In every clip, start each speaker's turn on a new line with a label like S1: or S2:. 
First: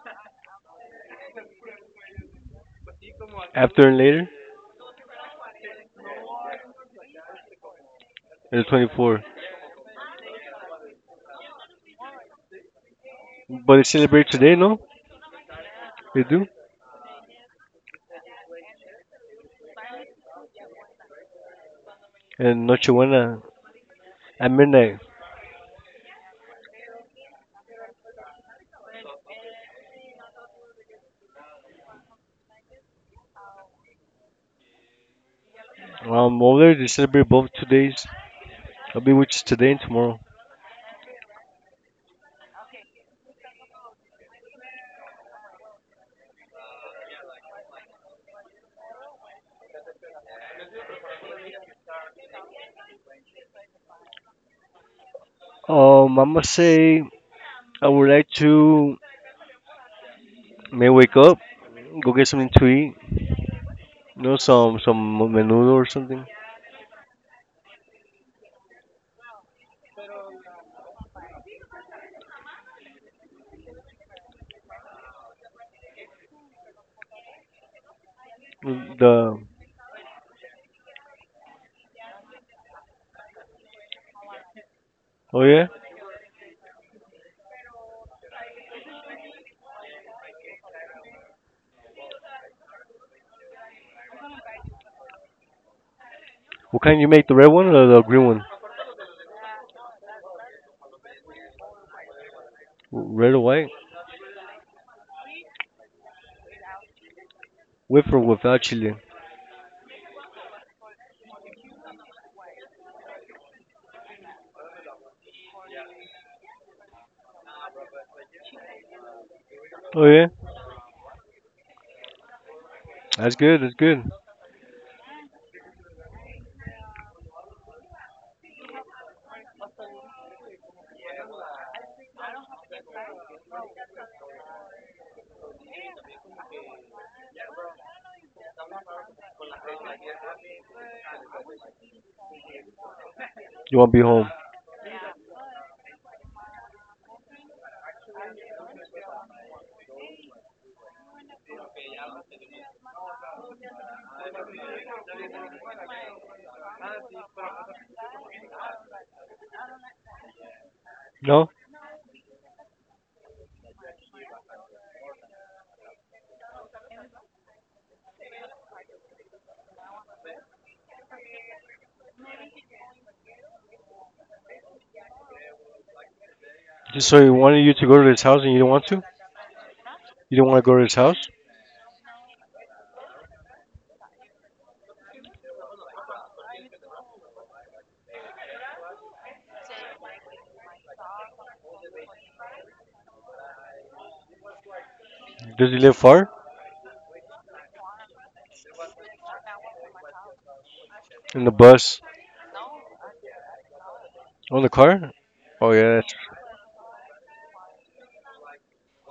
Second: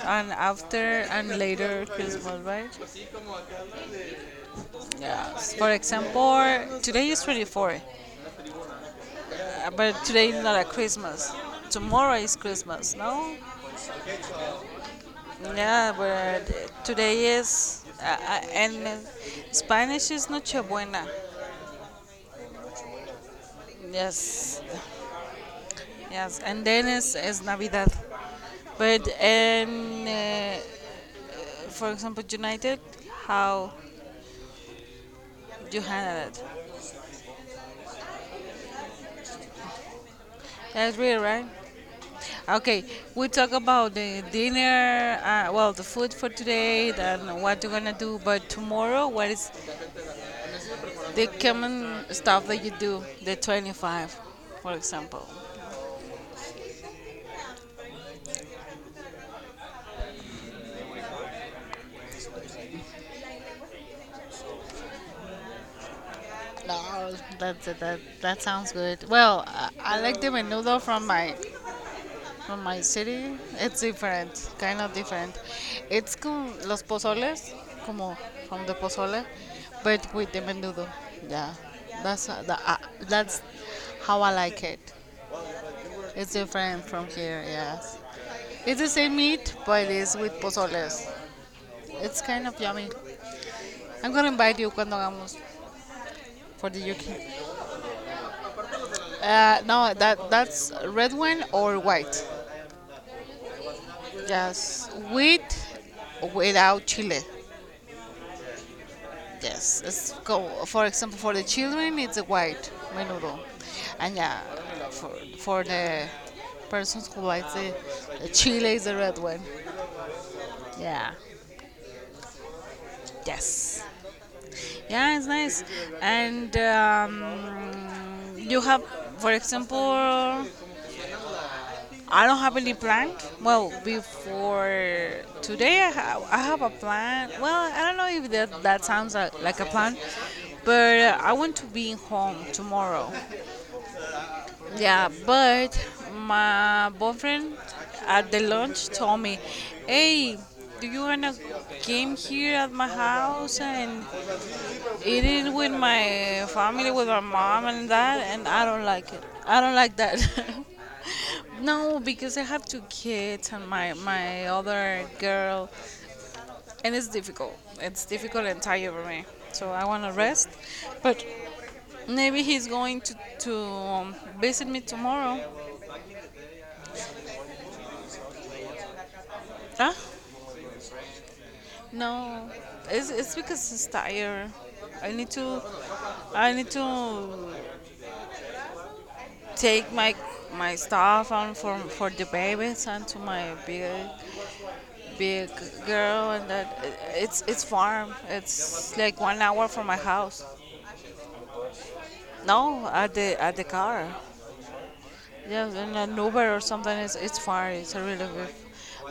S1: and after and later Christmas, right?
S2: After and later,
S1: Yes. For example, today is 24th,
S2: and the 24th.
S1: but today is not a Christmas. Tomorrow is Christmas, no?
S2: But they celebrate today, no?
S1: Yeah,
S2: They do.
S1: but today is and Spanish is Nochebuena.
S2: And Noche Buena at
S1: Yes,
S2: midnight.
S1: yes, and then is Navidad. But and For example, United, how you handle
S2: Um,
S1: it?
S2: over there, they celebrate both 2 days, I mean, which is today and tomorrow.
S1: That's real, right? Okay, we talk about the dinner, well, the food for today, and what you're gonna do. But tomorrow, what is the common stuff that you do? The 25th, for example.
S2: I'm gonna say I would like to may wake up, go get something to eat, you know, some menudo or something.
S1: No, that sounds good. Well, I like the menudo from my from my city, it's different, kind of different. It's con los pozoles, como from the pozole,
S2: The
S1: but with the menudo. Yeah, that's that's how I like it.
S2: oh yeah,
S1: It's different from here. Yes, it's the same meat, but it's with pozoles. It's kind of yummy. I'm gonna invite you cuando hagamos for the
S2: what kind you make?
S1: UK.
S2: The red one or the green one?
S1: No, that's red wine or white.
S2: Red or white?
S1: Yes, with without chile.
S2: With or without chili?
S1: Yes, it's go, for example, for the children, it's a white menudo. And yeah, for, for the persons who like the chile is the red one.
S2: Oh yeah,
S1: Yeah,
S2: that's good. That's
S1: yes.
S2: good.
S1: Yeah, it's nice. And you have, for example, I don't have any plan. Well, before today, I have a plan. Well, I don't know if that sounds like a plan, but I want to be home tomorrow.
S2: You want to be home?
S1: Yeah, but my boyfriend at the lunch told me, "Hey, do you wanna game here at my house and eat it with my family, with my mom and dad?" And I don't like it. I don't like that.
S2: No,
S1: No, because I have two kids and my other girl, and it's difficult. It's difficult and tired for me. So I wanna rest, but maybe he's going to visit me tomorrow.
S2: just so he wanted you to go to his house and you don't want to?
S1: Huh?
S2: You don't want to go to his house?
S1: No, it's because it's tired. I need to, I need to take my stuff and for the babies and to my big
S2: Does he live
S1: girl
S2: far?
S1: and that it's farm. It's like 1 hour from my house.
S2: In the bus?
S1: No, at the car.
S2: On the car?
S1: Yeah,
S2: Oh yeah.
S1: in
S2: That's.
S1: an Uber or something. It's far. It's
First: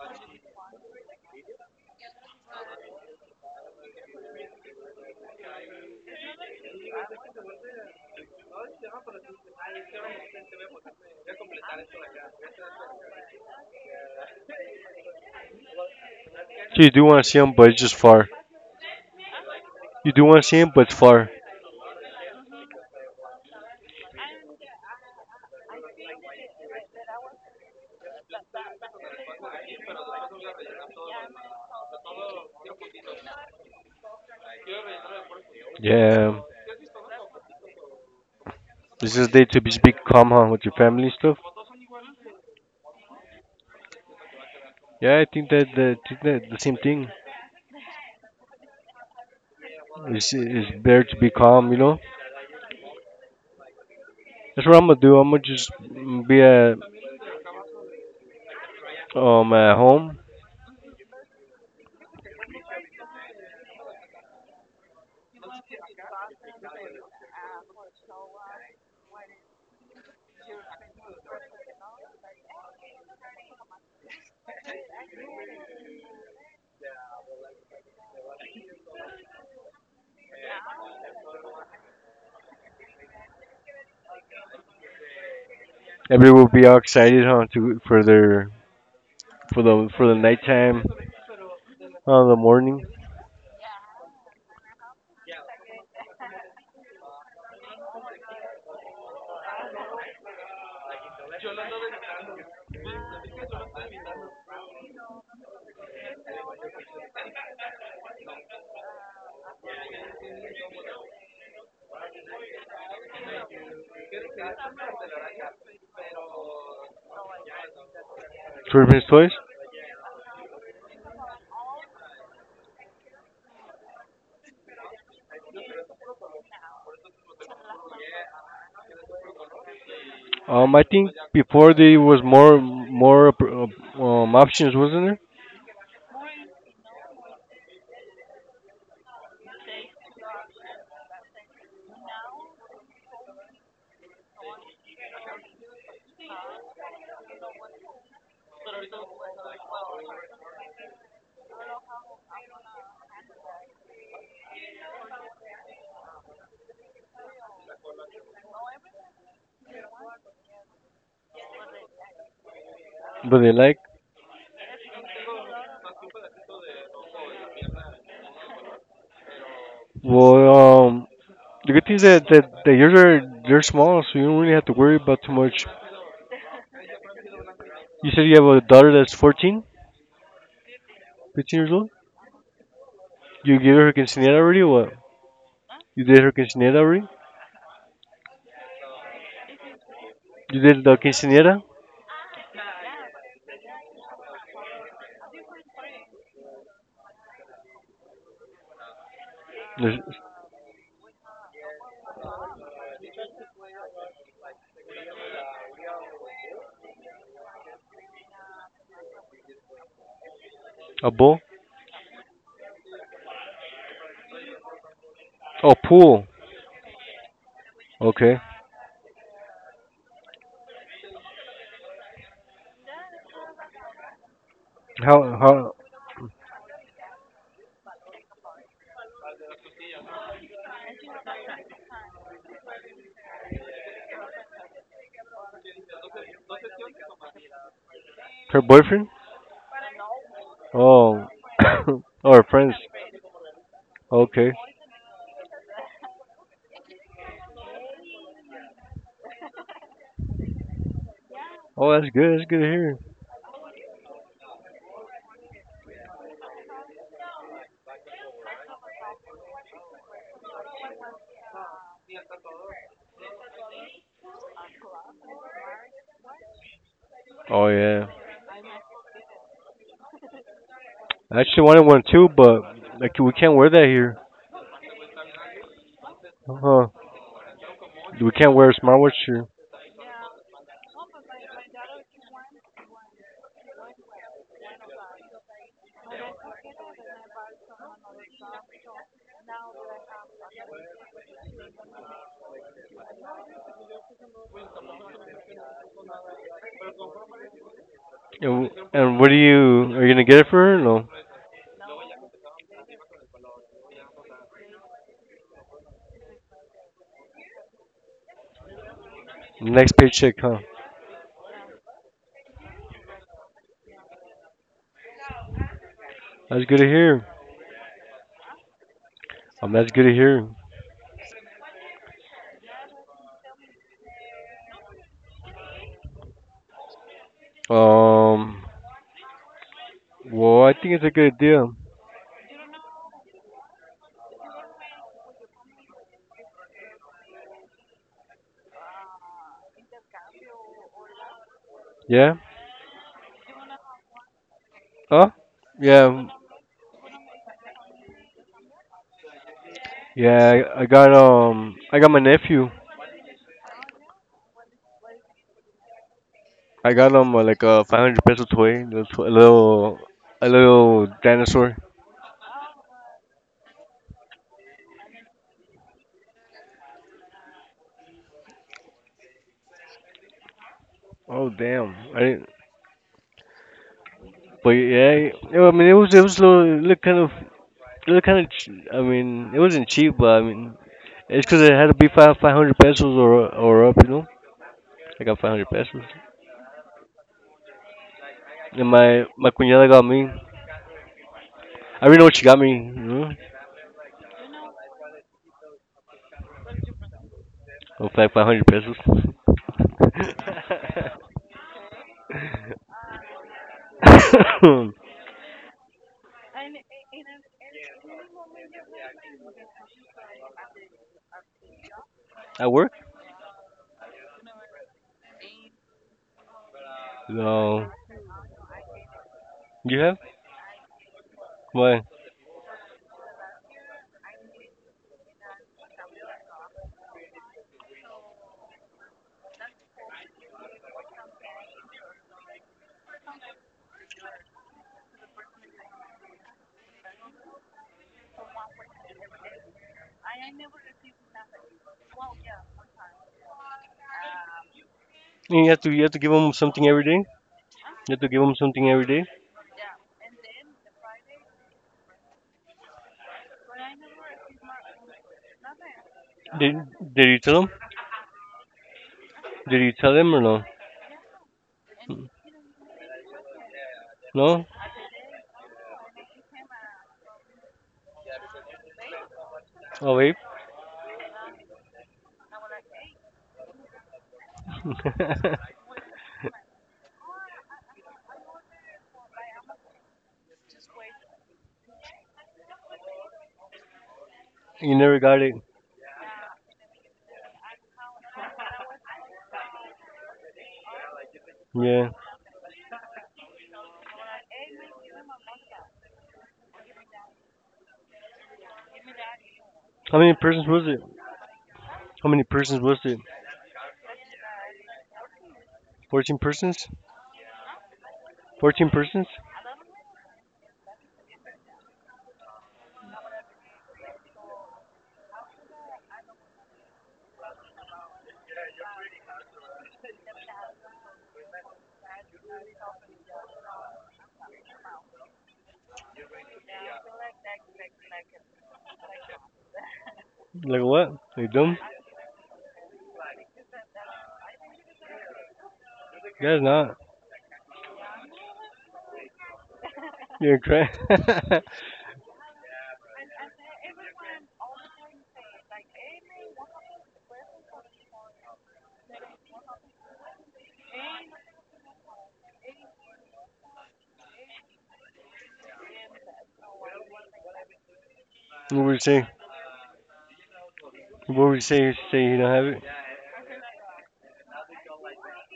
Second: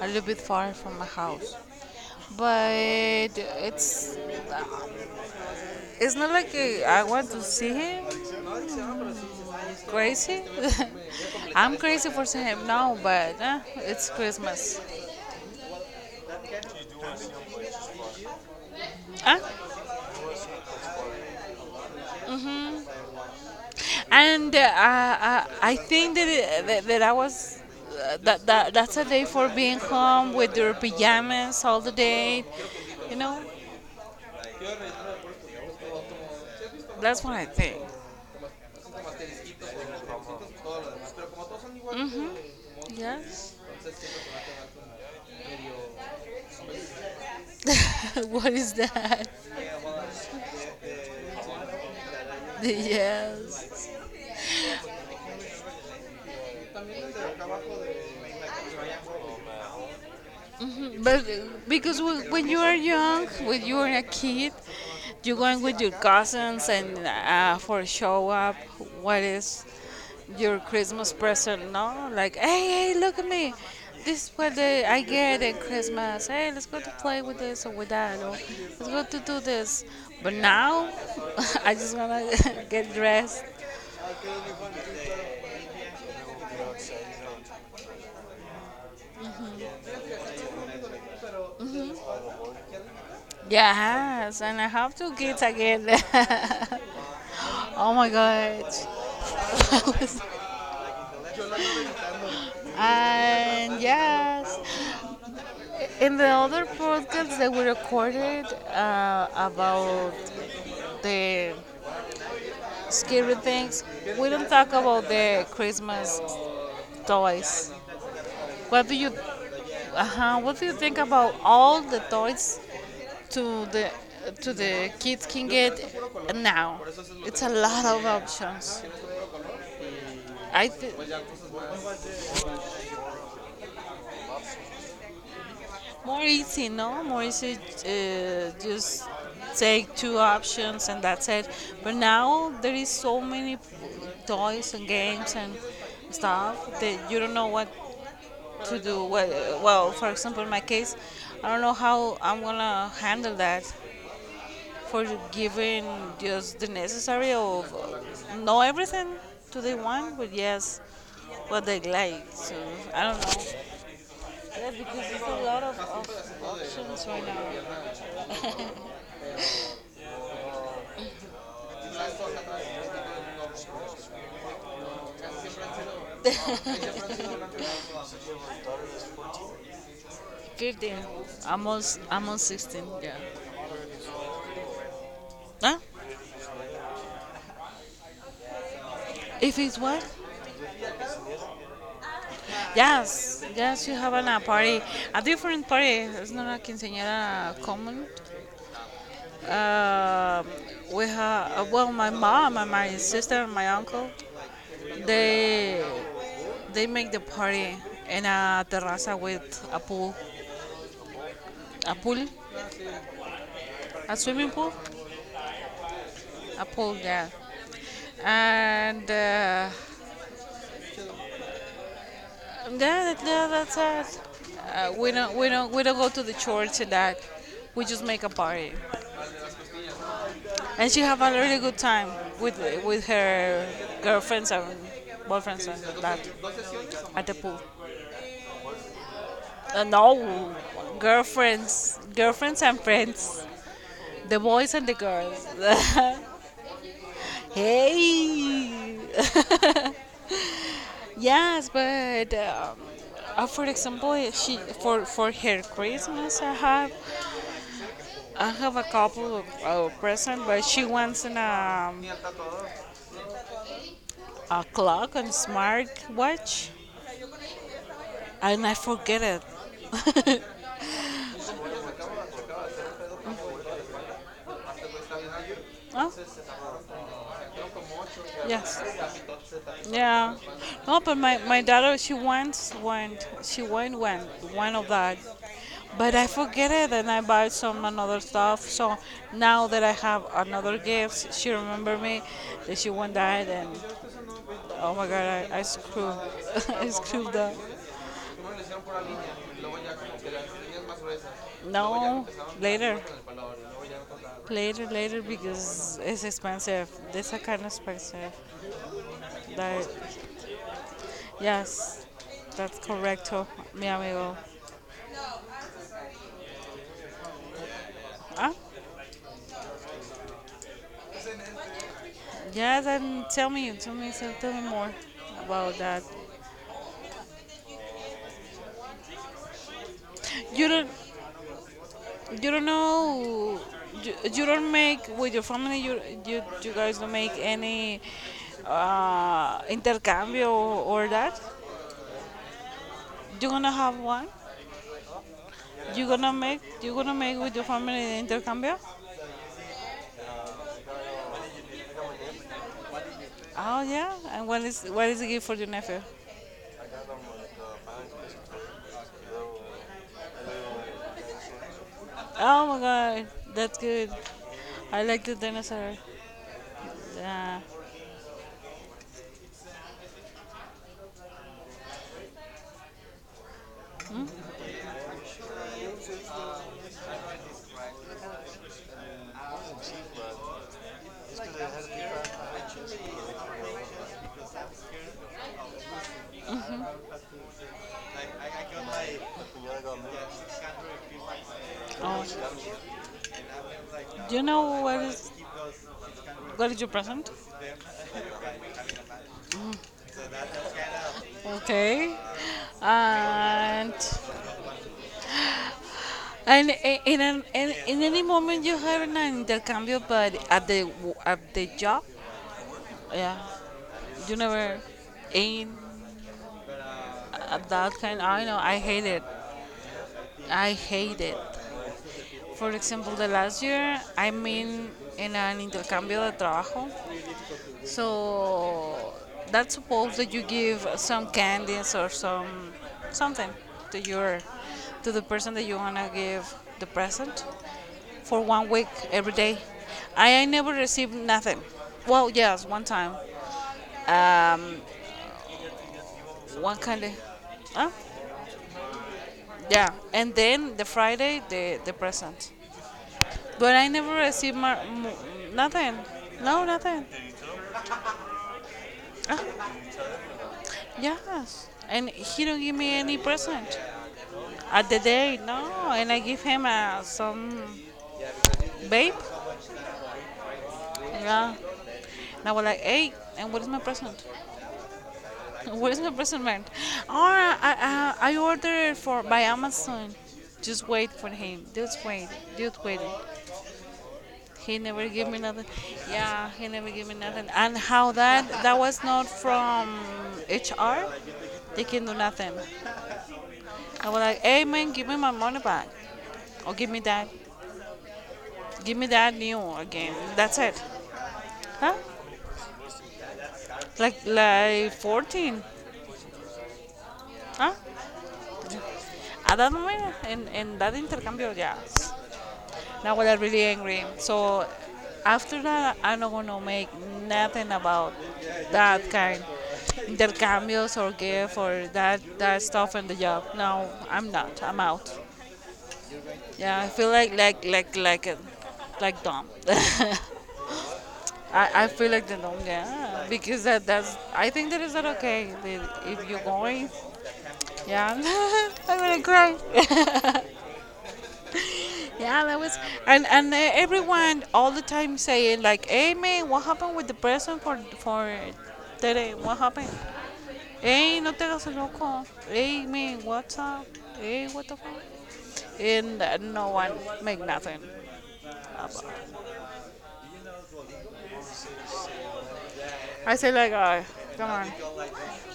S1: a little bit far from my house but it's it's not like I want to see him. Crazy? I'm crazy for him now, but it's Christmas.
S2: So you do want to see him, but it's just far.
S1: Uh,
S2: You do want to see him, but it's far.
S1: I think that I was. That that's a day for being home with your pajamas all the day, you know.
S2: Yeah.
S1: That's what I think.
S2: This is a day to be calm, huh, with your family and stuff.
S1: Yes.
S2: Yeah, I think that the same thing.
S1: What is that?
S2: It's better to be calm, you know.
S1: Yes.
S2: That's what I'm gonna do. I'm gonna just be at home.
S1: But because when you are young, when you are a kid, you're going with your cousins and for a show up, what is your Christmas present? No, like hey, hey, look at me. This is what I get at Christmas. Hey, let's go to play with this or with that, or let's go to do this. But now, I just wanna get dressed.
S2: Everyone will be all excited, huh, to for their for the nighttime, the morning
S1: Yes, and I have two kids again. Oh my god. And yes, in the other podcast that we recorded about the scary things, we don't talk about the Christmas toys. What do
S2: children's
S1: you,
S2: toys.
S1: what do you think about all the toys to the kids can get now? It's a lot of options. I
S2: I
S1: th-
S2: think before there was more options, wasn't there?
S1: More easy, no? More easy, just take two options and that's it. But now there is so many toys and games and stuff that you don't know what to do. Well, for example, in my case, I don't know how I'm gonna handle that for giving just the necessary of know everything to the one, but yes, what they like. So I don't
S2: But they
S1: know.
S2: like
S1: Yeah, because there's a lot of options right now.
S2: well, um, the good thing is that yours are they're small, so you don't really have to worry about too much. You said you have a daughter that's 14,
S1: 15.
S2: 15 years old.
S1: Almost, almost 16, yeah.
S2: You gave her her quinceañera already. Or what?
S1: Huh?
S2: You did her quinceañera already.
S1: If it's what?
S2: You did the quinceañera.
S1: Yes, yes, you have a party, a different party. It's not a quinceañera common.
S2: There's
S1: Um we have, well, my mom and my sister and my uncle, they they make the party in a terraza with a pool,
S2: a bowl.
S1: a pool, a swimming pool,
S2: Oh, pool.
S1: a pool, yeah.
S2: Okay.
S1: And yeah, yeah, that's us.
S2: How how
S1: We don't go to the church and that. We just make a party, and she have a really good time with with her girlfriends and boyfriends and that at the pool.
S2: her boyfriend?
S1: No,
S2: Oh,
S1: girlfriends,
S2: or
S1: girlfriends
S2: friends.
S1: and friends, the
S2: Okay.
S1: boys and the girls. Hey, yes,
S2: Oh, that's
S1: but
S2: good. That's good to hear.
S1: for example, she for her Christmas, I have a couple of present, but she wants a clock and smart watch,
S2: Oh yeah.
S1: and I forget it.
S2: I actually wanted one too, but like we can't wear that here.
S1: Oh,
S2: Uh-huh. We can't wear a
S1: yes,
S2: smartwatch here.
S1: yeah. No, but my daughter she wants one. She want one of that, but I forget it, and I buy some another stuff. So now that I have another gift, she remember me that she want that, and oh my God, I screwed, I screwed up.
S2: And what do you are you gonna get it for her? No.
S1: No, later. Later, because it's expensive. This is kind of expensive. Like,
S2: Next paycheck, huh?
S1: yes, that's correcto, mi amigo.
S2: That's good to hear.
S1: Ah,
S2: That's good to hear.
S1: yeah. Then tell me more about that.
S2: Um, well,
S1: You
S2: I
S1: don't,
S2: think it's a good idea.
S1: you don't know. You don't make with your family. You guys don't make any intercambio or that.
S2: Yeah.
S1: You gonna have one.
S2: Huh? Yeah.
S1: You gonna make with your family intercambio.
S2: Yeah. I got my nephew.
S1: Oh yeah, and what is the gift for your nephew?
S2: I got him like a 500 peso toy, little to- a little dinosaur.
S1: Oh my god, that's good. I like the dinosaur. Yeah.
S2: Oh damn! I didn't. But yeah, yeah, I mean it was a little, it looked kind of. It was kind of, I mean, it wasn't cheap, but I mean, it's because it had to be five five hundred pesos or up, you know. I got 500 pesos, and my cuñada got me. I already know what she got
S1: Oh,
S2: me,
S1: do you know what is your present?
S2: of like 500 pesos.
S1: Okay. And in in any moment you have an intercambio, but at at the job,
S2: At work?
S1: yeah, you never in
S2: No.
S1: that kind. I know I hate it.
S2: You have?
S1: I hate it.
S2: Why?
S1: For example, the last year I'm in an intercambio de trabajo, so that's supposed that you give some candies or some something to your to the person that you wanna give the present for 1 week every day. I never received nothing. Well, yes, one time,
S2: You have to give them
S1: one
S2: something every
S1: candy.
S2: day.
S1: Huh?
S2: You have to give them something every day.
S1: Yeah, and then the Friday the present, but I never received nothing. No,
S2: Did
S1: nothing.
S2: did you tell them? Did you tell them or no?
S1: Yes, and he don't give me any present
S2: No.
S1: at the day. No, and I give him some vape.
S2: Oh wait.
S1: Yeah, and I was like, hey, and what is my present? What is my present, man? Oh, I ordered for by Amazon. Just wait for him. Just wait. Just wait. He
S2: You
S1: never
S2: never
S1: give
S2: got
S1: me
S2: it.
S1: nothing. Yeah, he never give me nothing. And how that that was not from HR. They can
S2: Yeah.
S1: do nothing. I was like, hey man, give me my money back or give me that. Give me that new again.
S2: How many
S1: That's
S2: persons
S1: it.
S2: was it?
S1: Huh?
S2: How many persons was it?
S1: Like 14.
S2: 14 persons?
S1: Huh?
S2: 14 persons?
S1: At that moment, in that intercambio, yes. Now I was really angry. So after that, I'm not gonna make nothing about that kind intercambios or gift or that stuff in the job. No, I'm not. I'm out. Yeah, I feel like a, like dumb.
S2: Like what? Like dumb?
S1: I feel like the norm, yeah, because that's I think that is not okay. The- If you're
S2: Yeah, it's
S1: going,
S2: not.
S1: yeah, I'm gonna cry.
S2: You're crying. What
S1: Yeah, that was and everyone all the time saying like, hey man, what happened with the present for today? What happened? Hey, no te hagas el loco. Hey man, what's up? Hey, what the fuck? And no one make nothing
S2: would
S1: about
S2: you say?
S1: it.
S2: What would you say? Say you don't have it?
S1: I say like, come on,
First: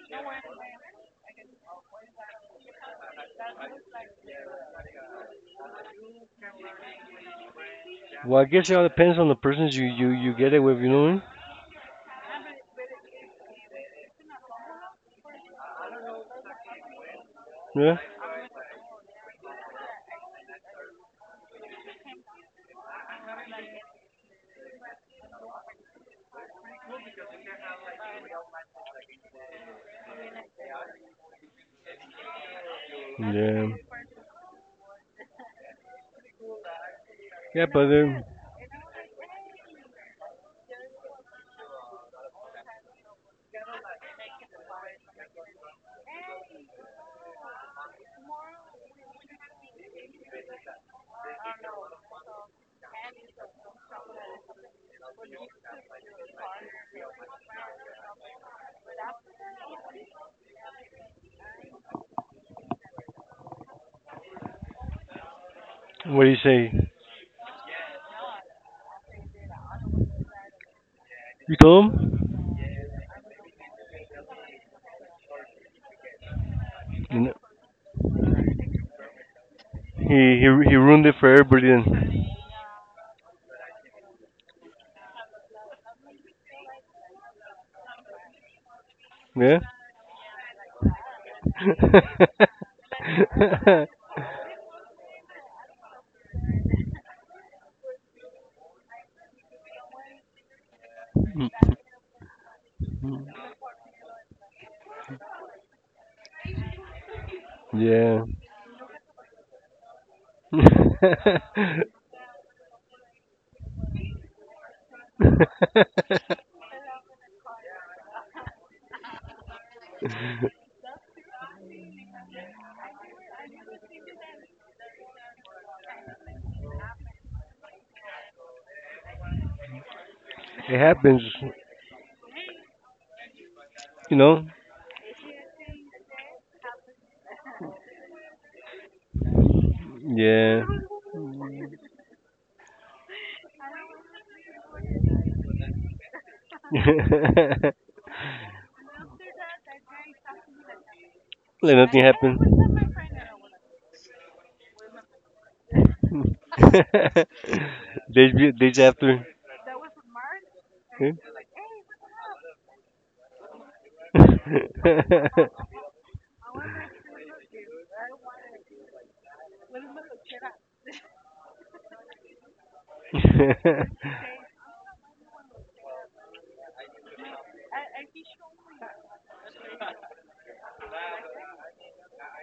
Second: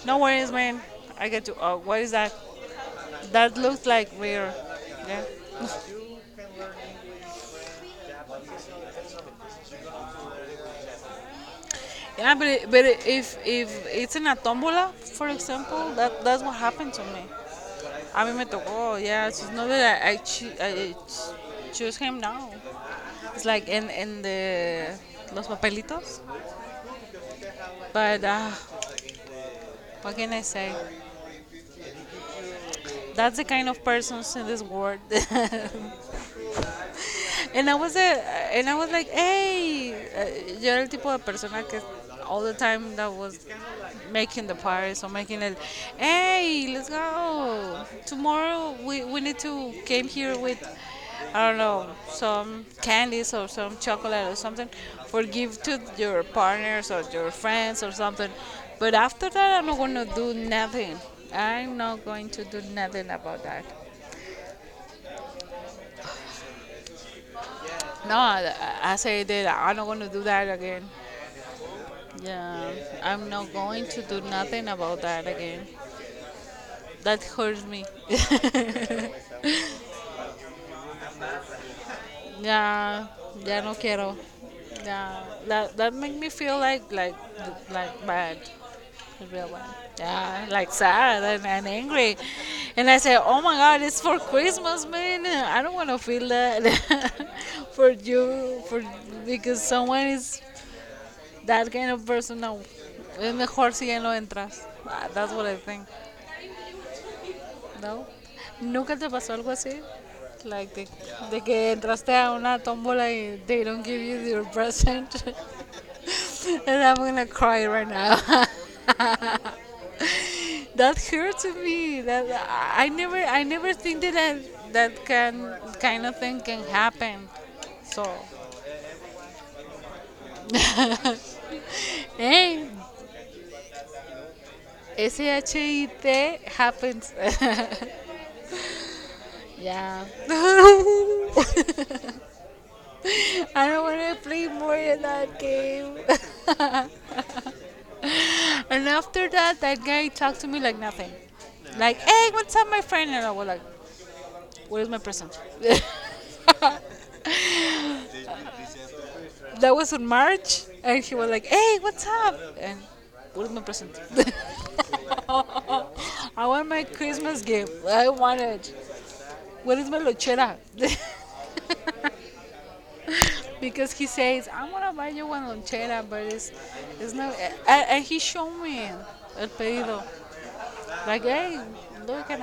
S1: no worries, man. I get to. What is that? That looks like weird. Yeah.
S2: Well, I guess it all depends on the persons you get it with, you know
S1: Yeah, but it, if it's in a tombola, for example, that that's what happened to me.
S2: what I mean?
S1: A mí me tocó. Yeah, it's not that I, choo- I ch- choose him now. It's like in the los papelitos. But what can I say?
S2: Yeah?
S1: That's the
S2: Yeah.
S1: kind of persons in this world.
S2: Yeah,
S1: And
S2: brother.
S1: I was like, hey, yo era el tipo de persona que all the time that was making the parties or making it, hey, let's go. Tomorrow we need to came here with, I don't know, some candies or some chocolate or something for give to your partners or your friends or something. But after that, I'm not going to do nothing. I'm not going to do nothing about that.
S2: What do you say?
S1: No, I say that I'm not going to do that again.
S2: You told him?
S1: Yeah, I'm not going to do nothing about that again. That
S2: And
S1: hurts me.
S2: he ruined it for everybody then.
S1: Yeah, ya no quiero. Yeah, that that make me feel like bad, like real
S2: Yeah?
S1: bad. Yeah, like sad and angry. And I say, oh my God, it's for Christmas, man. I don't want to feel that for you, for because someone is that kind of person. No, es mejor si ya no entras. That's what I think. No,
S2: Yeah.
S1: nunca te pasó algo así, like de que entraste a una tómbola y they don't give you your present, and I'm gonna cry right now. That hurts me. That I never think that can kind of thing can happen. So,
S2: It happens.
S1: hey,
S2: You know?
S1: shit happens. Yeah.
S2: Yeah.
S1: I don't want to play more in that game. And after that, that guy talked to me like nothing.
S2: Like
S1: Like,
S2: nothing
S1: hey,
S2: happened.
S1: what's up, my friend? And I was like, where's my present?
S2: Days days after.
S1: That was in March, and
S2: Huh?
S1: he was like, hey, what's up? And where's my present? I want my Christmas gift. I want it. Where is my lonchera? Because he says, I'm going to buy you one lonchera, but it's not. And he showed me el pedido. Like, hey, look at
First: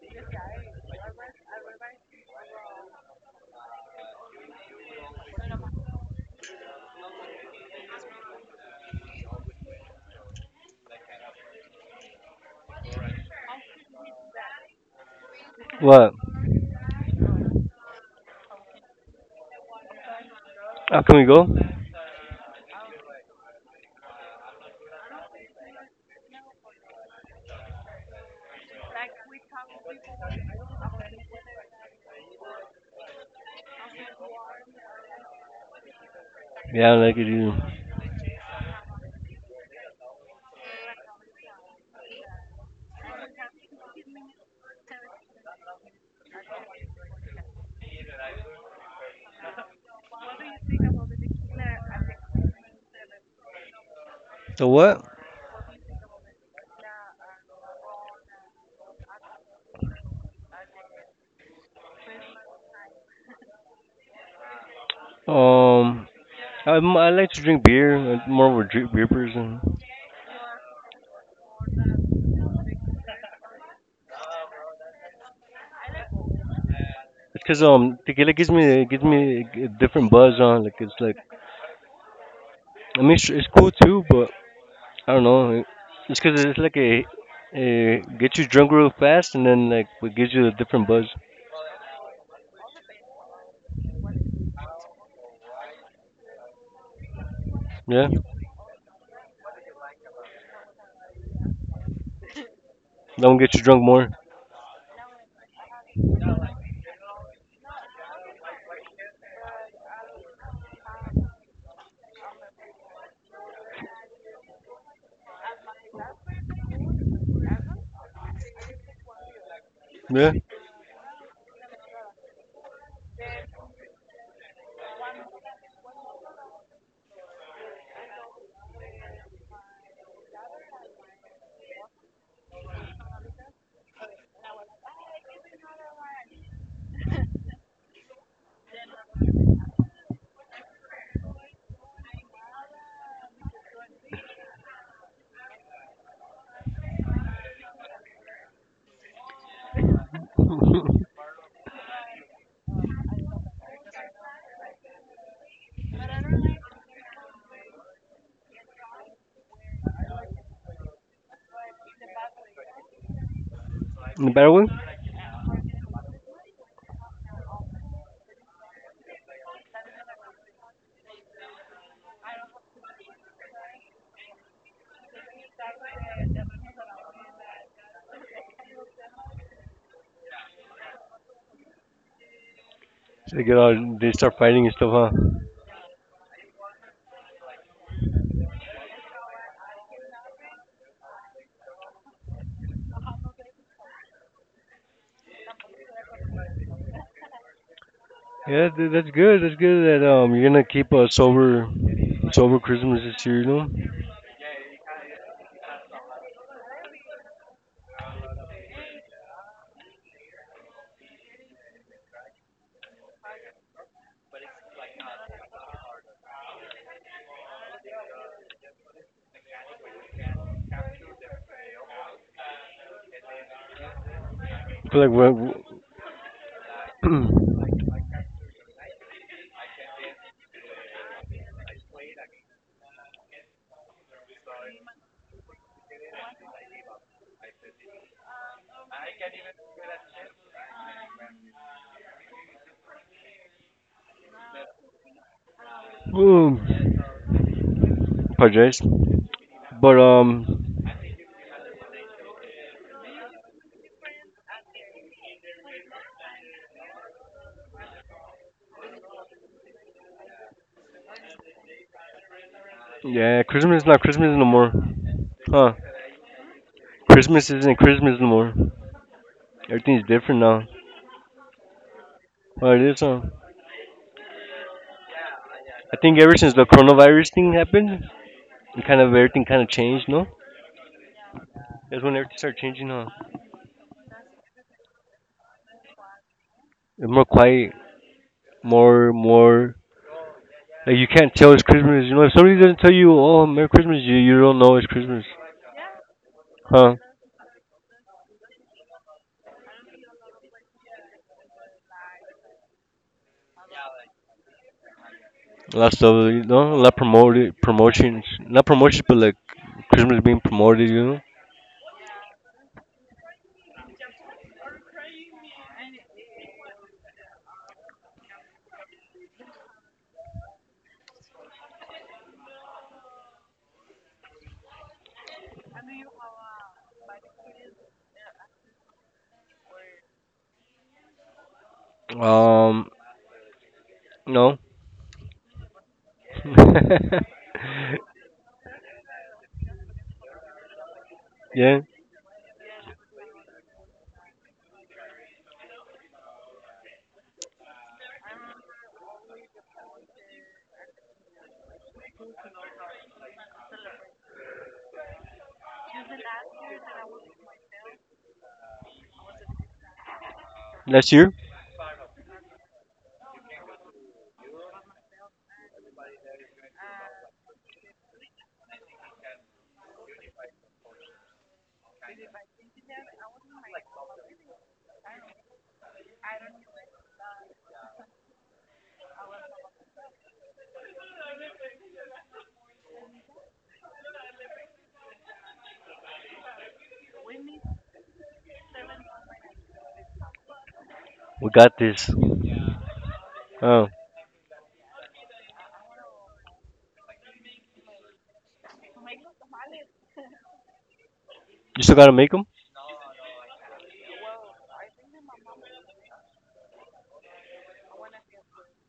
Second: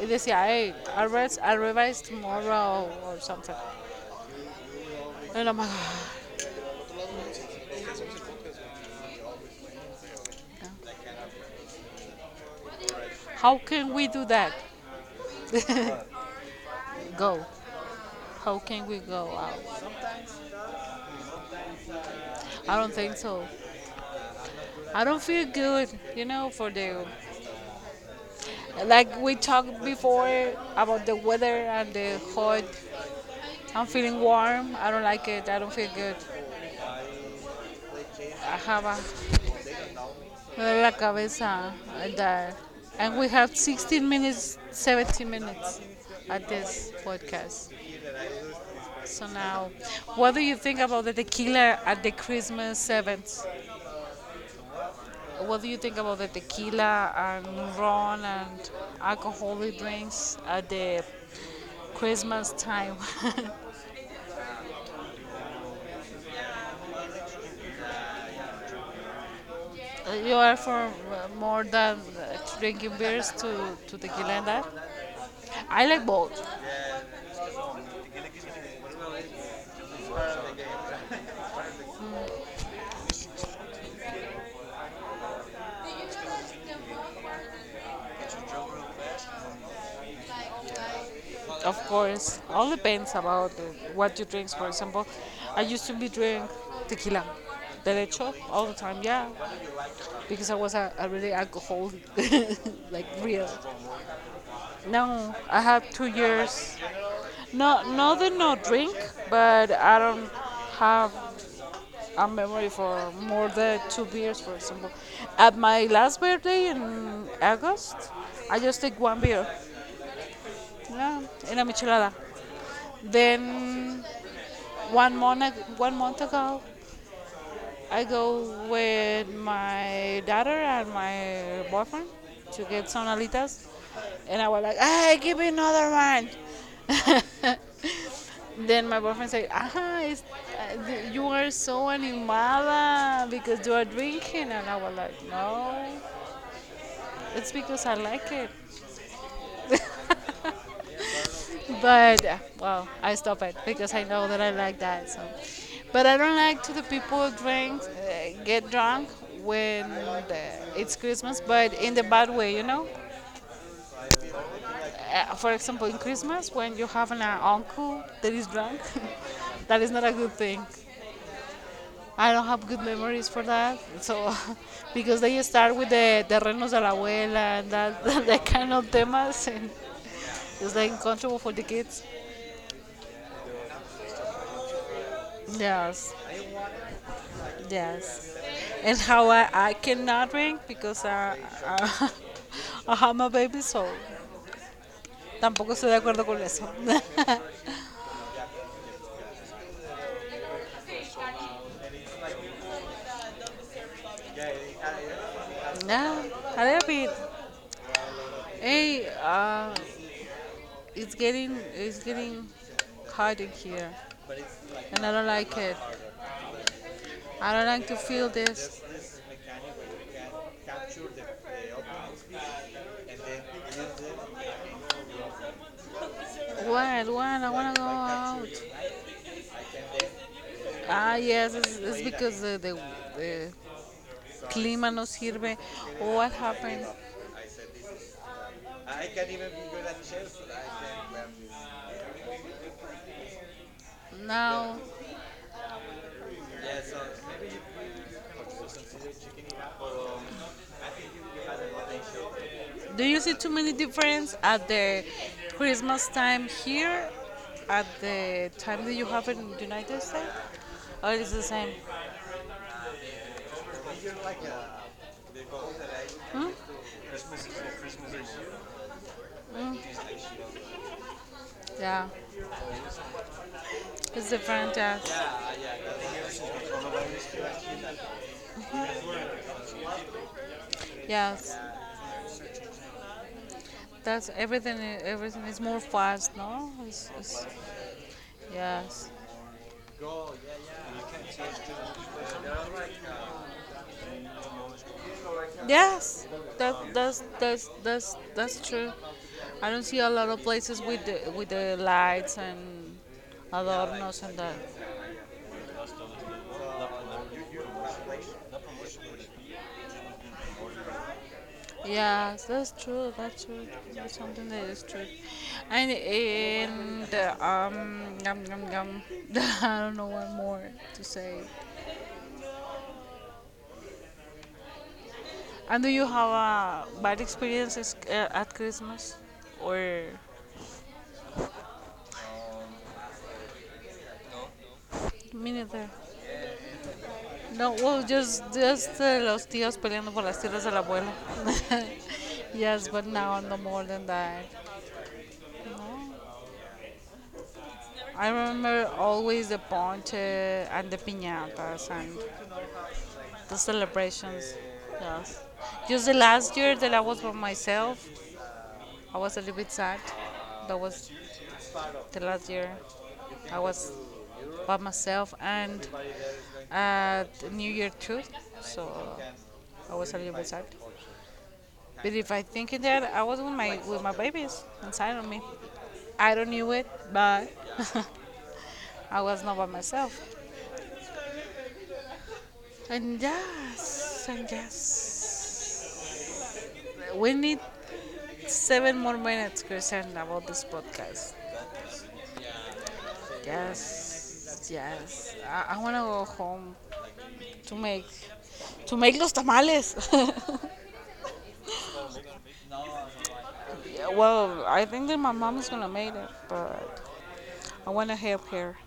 S1: it. They say, hey, I revise tomorrow or something. And I'm like, how can we do that?
S2: What?
S1: Go. How can we go out?
S2: How can we go?
S1: I don't think so. I don't feel good, for the, like, we talked before about the weather and the hot. I'm feeling warm. I don't like it. I don't feel good.
S2: Yeah, I like it either.
S1: I have a me duele la cabeza and that. And we have 16 minutes, 17 minutes at this podcast. So now, what do you think about the tequila at the Christmas events?
S2: So what?
S1: What do you think about the tequila and ron and alcoholic drinks at the Christmas time?
S2: Um, I like to drink beer. I'm more of a drink beer person.
S1: You are for more than drinking beers to tequila and that? I like both,
S2: It's cause tequila gives me a different buzz on. Like it's like I mean it's cool too, but I don't know. It's because it's like a gets you drunk real fast, and then like it gives you a different buzz.
S1: of course. All depends about what you drink. For example, I used to be drink tequila
S2: Yeah,
S1: derecho all the time, yeah, because I was a really alcoholic, like
S2: that one
S1: real.
S2: gets you drunk more.
S1: No, I have 2 years. No, no, they no drink, but I don't have a memory for more than two beers, for example. At my last birthday in August, I just take one beer,
S2: Yeah,
S1: yeah, in a michelada. Then one month ago, I go with my daughter and my boyfriend to get some alitas, and I was like, "Hey, give me another one." Then my boyfriend said, "Ah, you are so animada because you are drinking," and I was like, "No, it's because I like it."
S2: in
S1: But well, I stop it because I know that I like that. So, but I don't like to the people drink, get drunk when it's Christmas, but in the bad way.
S2: the better one.
S1: For example, in Christmas, when you have an uncle that is drunk, that is not a good thing. I don't have good memories for that. So, because they start with the terrenos de la abuela and that, that kind of temas, and it's like uncomfortable for the kids.
S2: So they get all they start fighting and stuff, huh?
S1: Yes. Yes. And how I cannot drink because I, I'm a baby, soul. Tampoco estoy de acuerdo con eso.
S2: Yeah, that's good. That's good that you're gonna keep a sober Christmas this year. You know,
S1: No, a little bit. Hey, it's getting hot in here, and I don't like it. I don't like to feel this.
S2: I feel like
S1: What?
S2: what?
S1: What? I wanna go out. Yes, it's because the clima no sirve. What happened? Now,
S2: Ooh, apologize. But
S1: do you see too many difference at the Christmas time here at the time that you have in the United States? Or is the same?
S2: yeah, Christmas is not Christmas no more, huh?
S1: Hmm?
S2: Christmas isn't Christmas no more. Everything's different now.
S1: Yeah,
S2: Oh, it is, huh?
S1: it's different. Yes,
S2: I think ever since the coronavirus thing happened, it kind of everything kind of changed. No,
S1: yes.
S2: that's when everything started changing. Huh?
S1: That's everything. Everything is more fast. No,
S2: It's more quiet, more,
S1: Yes.
S2: more. Like you can't tell it's Christmas. You know, if somebody doesn't tell you, "Oh, Merry Christmas," you don't know it's Christmas.
S1: Yes. that
S2: Huh?
S1: that's that's that's that's true. I don't see a lot of places with the lights and adornos and that.
S2: A lot of a lot of promoted promotions, not promotions, but like Christmas being promoted. You
S1: Yes, that's true. That's true. That's something that is true. And yum, yum, yum. I don't know what more to say. And do you have a bad experiences at Christmas or
S2: know, no.
S1: me neither? No, well, just los tíos peleando por las tierras del abuelo.
S2: Yeah,
S1: Yes, but now no more than that. No. I remember always the ponche and the piñatas and the celebrations. Yes. Just the last year that I was by myself, I was a little bit sad. That
S2: next
S1: was
S2: year
S1: the last year I was by myself and at New Year too. So I was a little bit sad. But if I think in that, I was with my babies inside of me. I don't knew it, but I was not by myself. And yes, and yes. We need 7 more minutes, Christian, about this podcast.
S2: we got this. Oh,
S1: Yes, yes. I want to go home to make to make los tamales.
S2: you still gotta make them.
S1: Yeah, well, I think that my mom is gonna make it, but I want to help her.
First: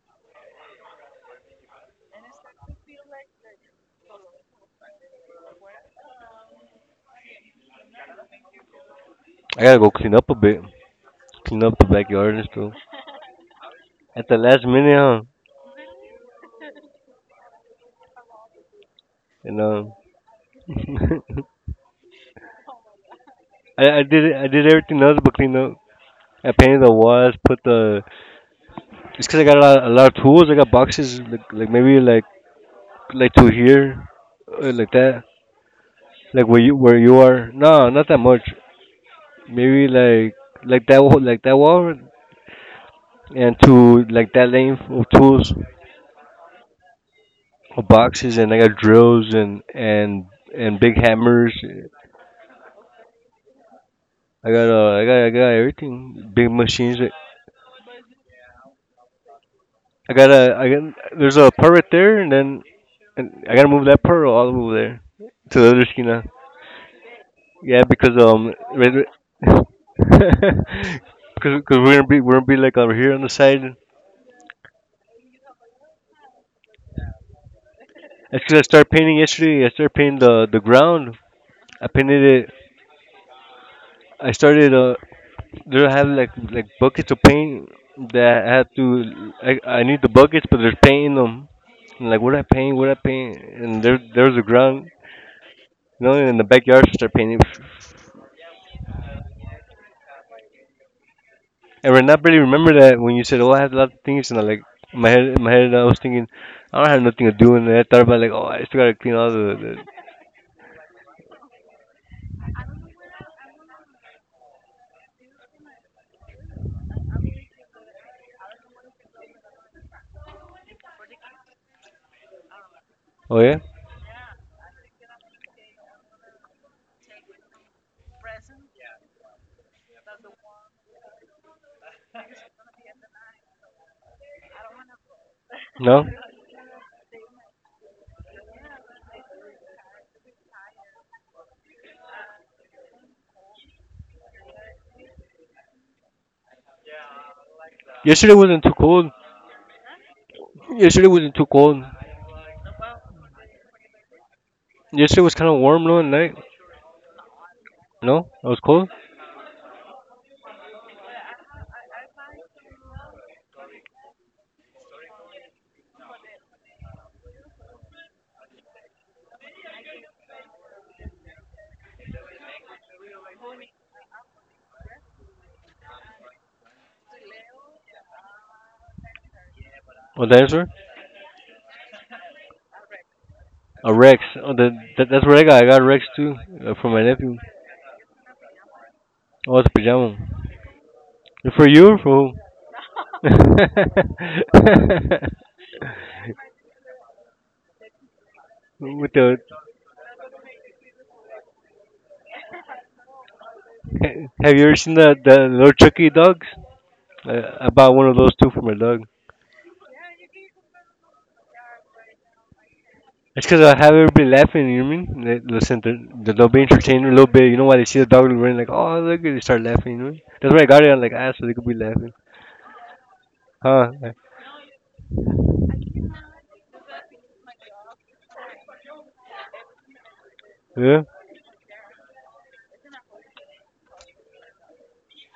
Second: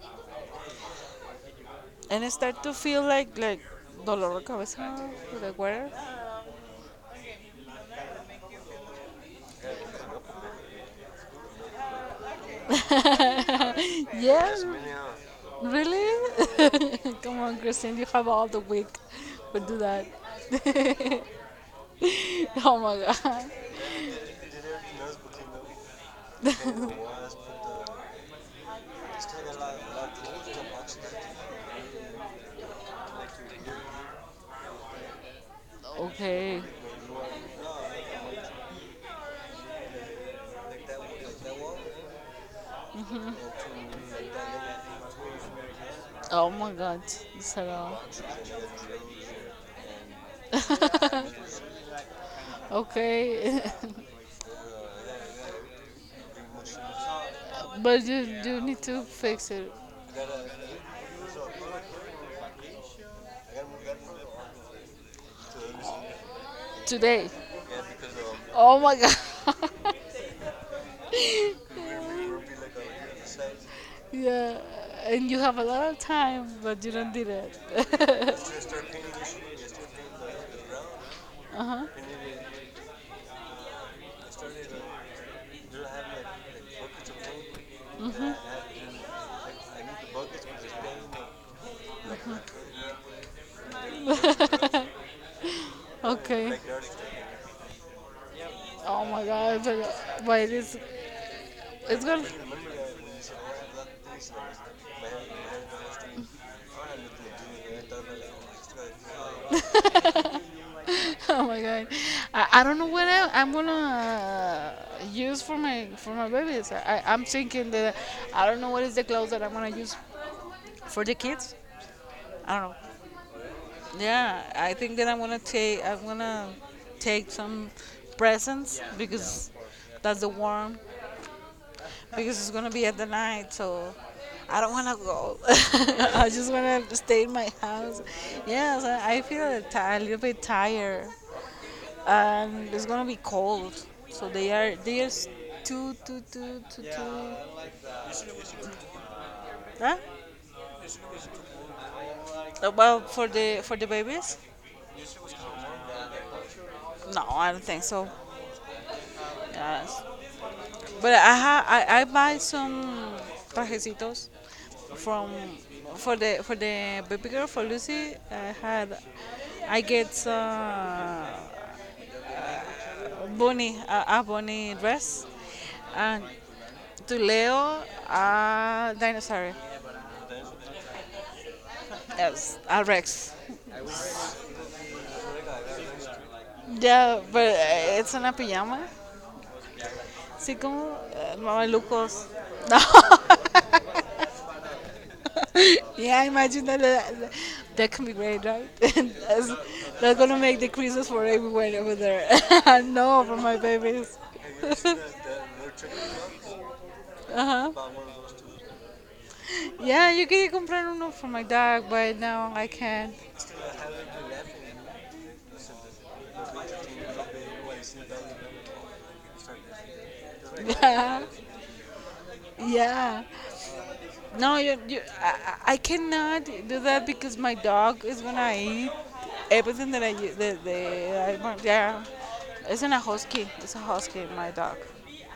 S1: And I start to feel like dolor de cabeza, like water.
S2: I gotta go clean up a bit, clean up the backyard and stuff. At the
S1: Yeah,
S2: last minute, huh?
S1: really? Come on, Christine, you have all the week.
S2: You
S1: But do
S2: know,
S1: that. Oh my god.
S2: I did everything else but clean up. I painted the walls, put the. It's cause I got a lot of tools. I got boxes, like maybe like to here, like that, like where
S1: Okay.
S2: you where you are. No, not that much. Maybe like that wall, like that wall, and to like that length of tools,
S1: Oh my god,
S2: of
S1: Sarah.
S2: boxes, and I got drills and and big hammers.
S1: Okay.
S2: I got I got everything. Big machines
S1: But you need to fix it.
S2: I gotta, I got, there's a part right there, and then and I gotta move that part, all I'll move there to the other esquina.
S1: Today.
S2: Yeah, because
S1: Oh my
S2: right,
S1: god.
S2: because cause we're gonna be like over here on the side.
S1: Yeah, and you have a lot of time, but you don't did
S2: That's because I started
S1: it.
S2: painting yesterday. I started painting the ground.
S1: Uh
S2: I
S1: huh.
S2: painted it. I started there I have like buckets of paint
S1: Mhm.
S2: that I have to. I need the buckets, but there's paint in them. And like what I paint, and there's the ground. You know, in the
S1: Okay.
S2: backyard, I start painting.
S1: Oh my God, but
S2: And right
S1: it's
S2: now, I
S1: gonna.
S2: barely remember that when you said, "Oh, I had a lot of things," and I like in my head, I was thinking, I don't have nothing to do, and then I thought about like, oh, I still gotta clean all the.
S1: Oh my god, I don't know what I'm gonna use for my babies. I'm thinking that I don't know what is the clothes that I'm gonna use for the kids. I don't know.
S2: Oh yeah,
S1: Yeah, I think that I'm gonna take some presents because that's the warm because it's gonna be at the night so. I don't want to go.
S2: no.
S1: I just want to stay in my house. Yes, I feel a little bit tired. And it's gonna be cold. So they are too too too too too.
S2: Yesterday wasn't too cold.
S1: Huh?
S2: Yesterday wasn't too cold.
S1: Well, for the babies?
S2: Yesterday was kind of warm though at night.
S1: No, I don't think so.
S2: No, I was cold.
S1: Yes. But I buy some trajecitos from for the baby girl for Lucy. I get a bunny dress and to Leo a dinosaur.
S2: Oh, dinosaur.
S1: Yes, a Rex.
S2: A Rex. Oh, that's what I got. I got a Rex too for my
S1: Yeah,
S2: nephew.
S1: but it's in a pajama.
S2: Oh, it's a pajama.
S1: Así como
S2: For you or
S1: mamelucos.
S2: for
S1: No.
S2: who?
S1: Yeah, I imagine that that can be great, right?
S2: With the,
S1: That's gonna make the creases for everyone over there. No, for my babies.
S2: have you ever seen the little Chucky dogs? I, I
S1: Uh-huh.
S2: bought one of those too for my dog.
S1: Yeah, yo quería comprar uno for my dog, but now I can't.
S2: It's because I have everybody laughing. You know what I mean? They, listen, they'll be entertained a little bit. You know why they see the dog running like, oh look, and they start laughing. You know? What I mean? That's why I got it on like
S1: Yeah.
S2: ass so they could be laughing.
S1: Yeah.
S2: Huh?
S1: No, you, I cannot do that because my dog is gonna eat everything that I, u- the,
S2: Yeah,
S1: I want. Yeah. It's not a husky. It's a husky, my dog.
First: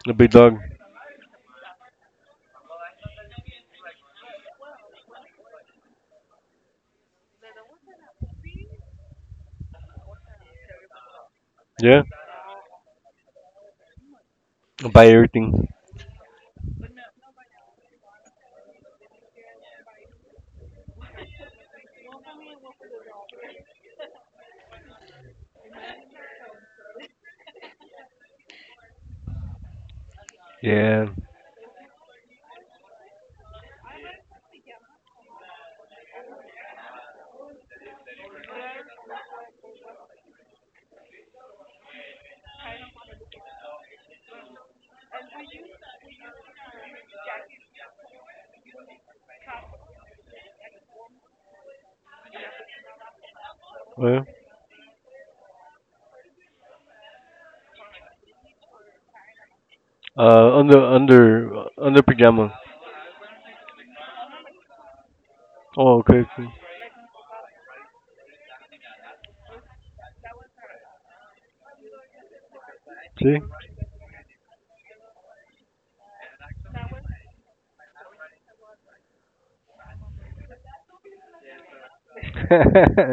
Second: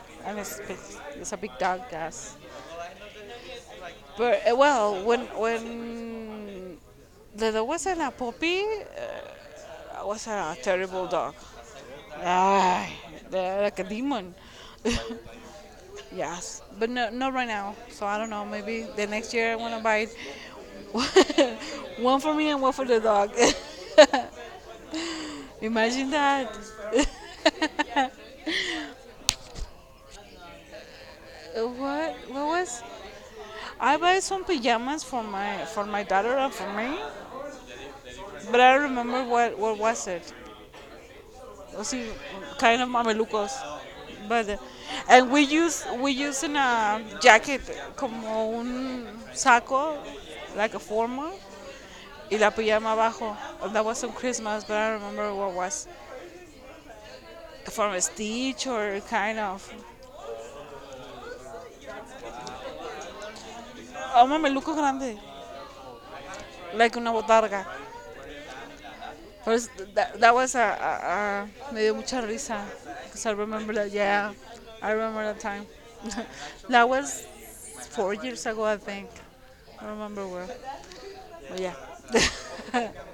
S2: a big
S1: And
S2: dog.
S1: it's big. It's a big dog, yes. But, well, when the dog wasn't a puppy, was a terrible dog.
S2: Yeah,
S1: Ah, they're like a demon.
S2: I buy everything.
S1: Yes, but no, not right now. So I don't know. Maybe the next year I want to buy one for me and one for the dog. Imagine that.
S2: Yeah.
S1: What? What was? I buy some pajamas for my daughter and for me, but I don't remember what was it. Was kind of mamelucos, but and we use in a jacket como un saco, like a formal y la pijama abajo. That was on
S2: Well,
S1: Christmas, but I don't remember what it was. From a Stitch or kind of.
S2: uh, under under under pajama.
S1: Ama meluco grande.
S2: Oh, okay. Okay.
S1: Like una botarga. But that was a. Me dio mucha risa. Because I
S2: See?
S1: remember that, yeah. I remember that time. That was 4 years ago, I think. I remember where. But yeah.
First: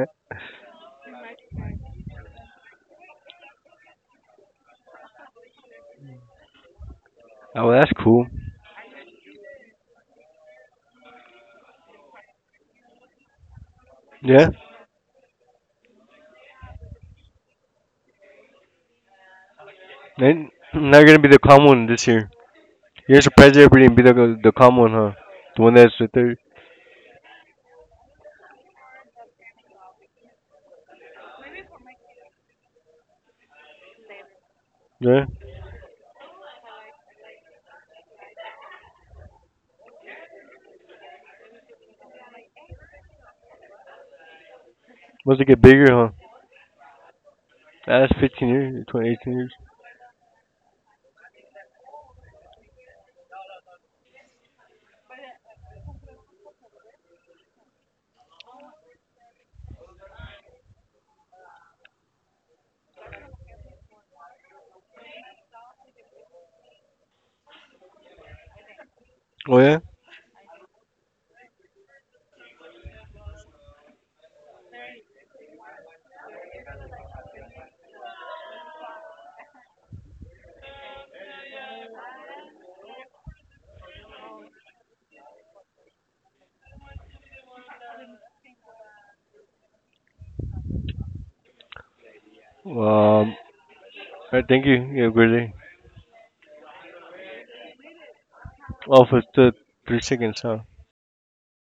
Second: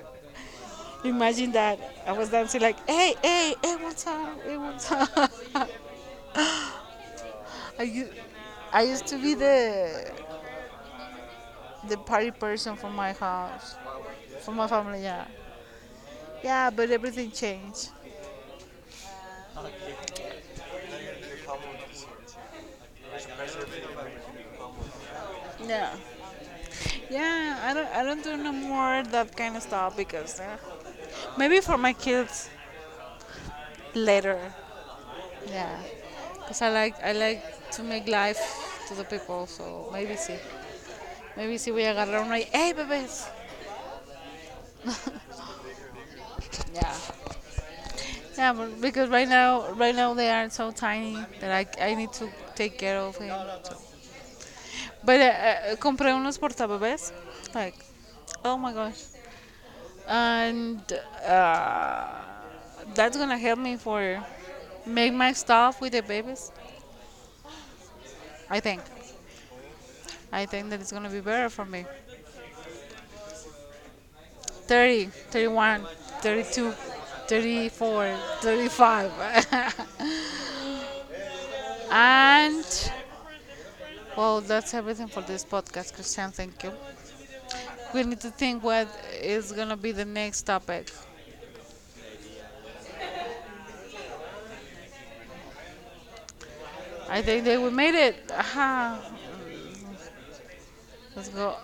S1: Imagine that. I was dancing like, hey, hey, hey, what's up? Hey, what's up?
S2: Oh, that's
S1: I
S2: cool.
S1: used to be the party person from my house,
S2: Yeah.
S1: from my family. Yeah, yeah, but everything changed.
S2: And now you're gonna be the calm one this year. You're gonna surprise everybody and be the calm one, huh? The one that's
S1: Yeah,
S2: the third.
S1: yeah. I don't do no more that kind of stuff because maybe for my kids later.
S2: Yeah?
S1: Yeah, because I like to make life to the people. So maybe see we agarrar una. Hey, bebés.
S2: Must it get bigger, huh?
S1: Yeah.
S2: That's 15
S1: Yeah, but
S2: years,
S1: because
S2: 20,
S1: right
S2: 18 years.
S1: now, right now they are so tiny that I need to take care of him. But compré unos portabebés, like, oh my gosh, and uh, that's gonna help me for make my stuff with the babies. I think,
S2: Oh, yeah?
S1: I think that it's gonna be better for me. 30, 31, 32, 34, 35, and well, that's everything for this podcast, Christian. Thank you. We need to think what is gonna be the next topic.
S2: Um, alright, thank you. You have a great day.
S1: I think that we made it. Aha.
S2: Oh, for the 3 seconds, huh?
S1: Let's go.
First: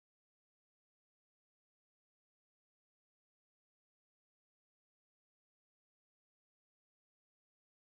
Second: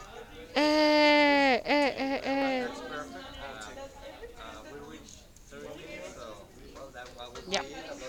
S1: Eh, eh, eh, eh. Yeah.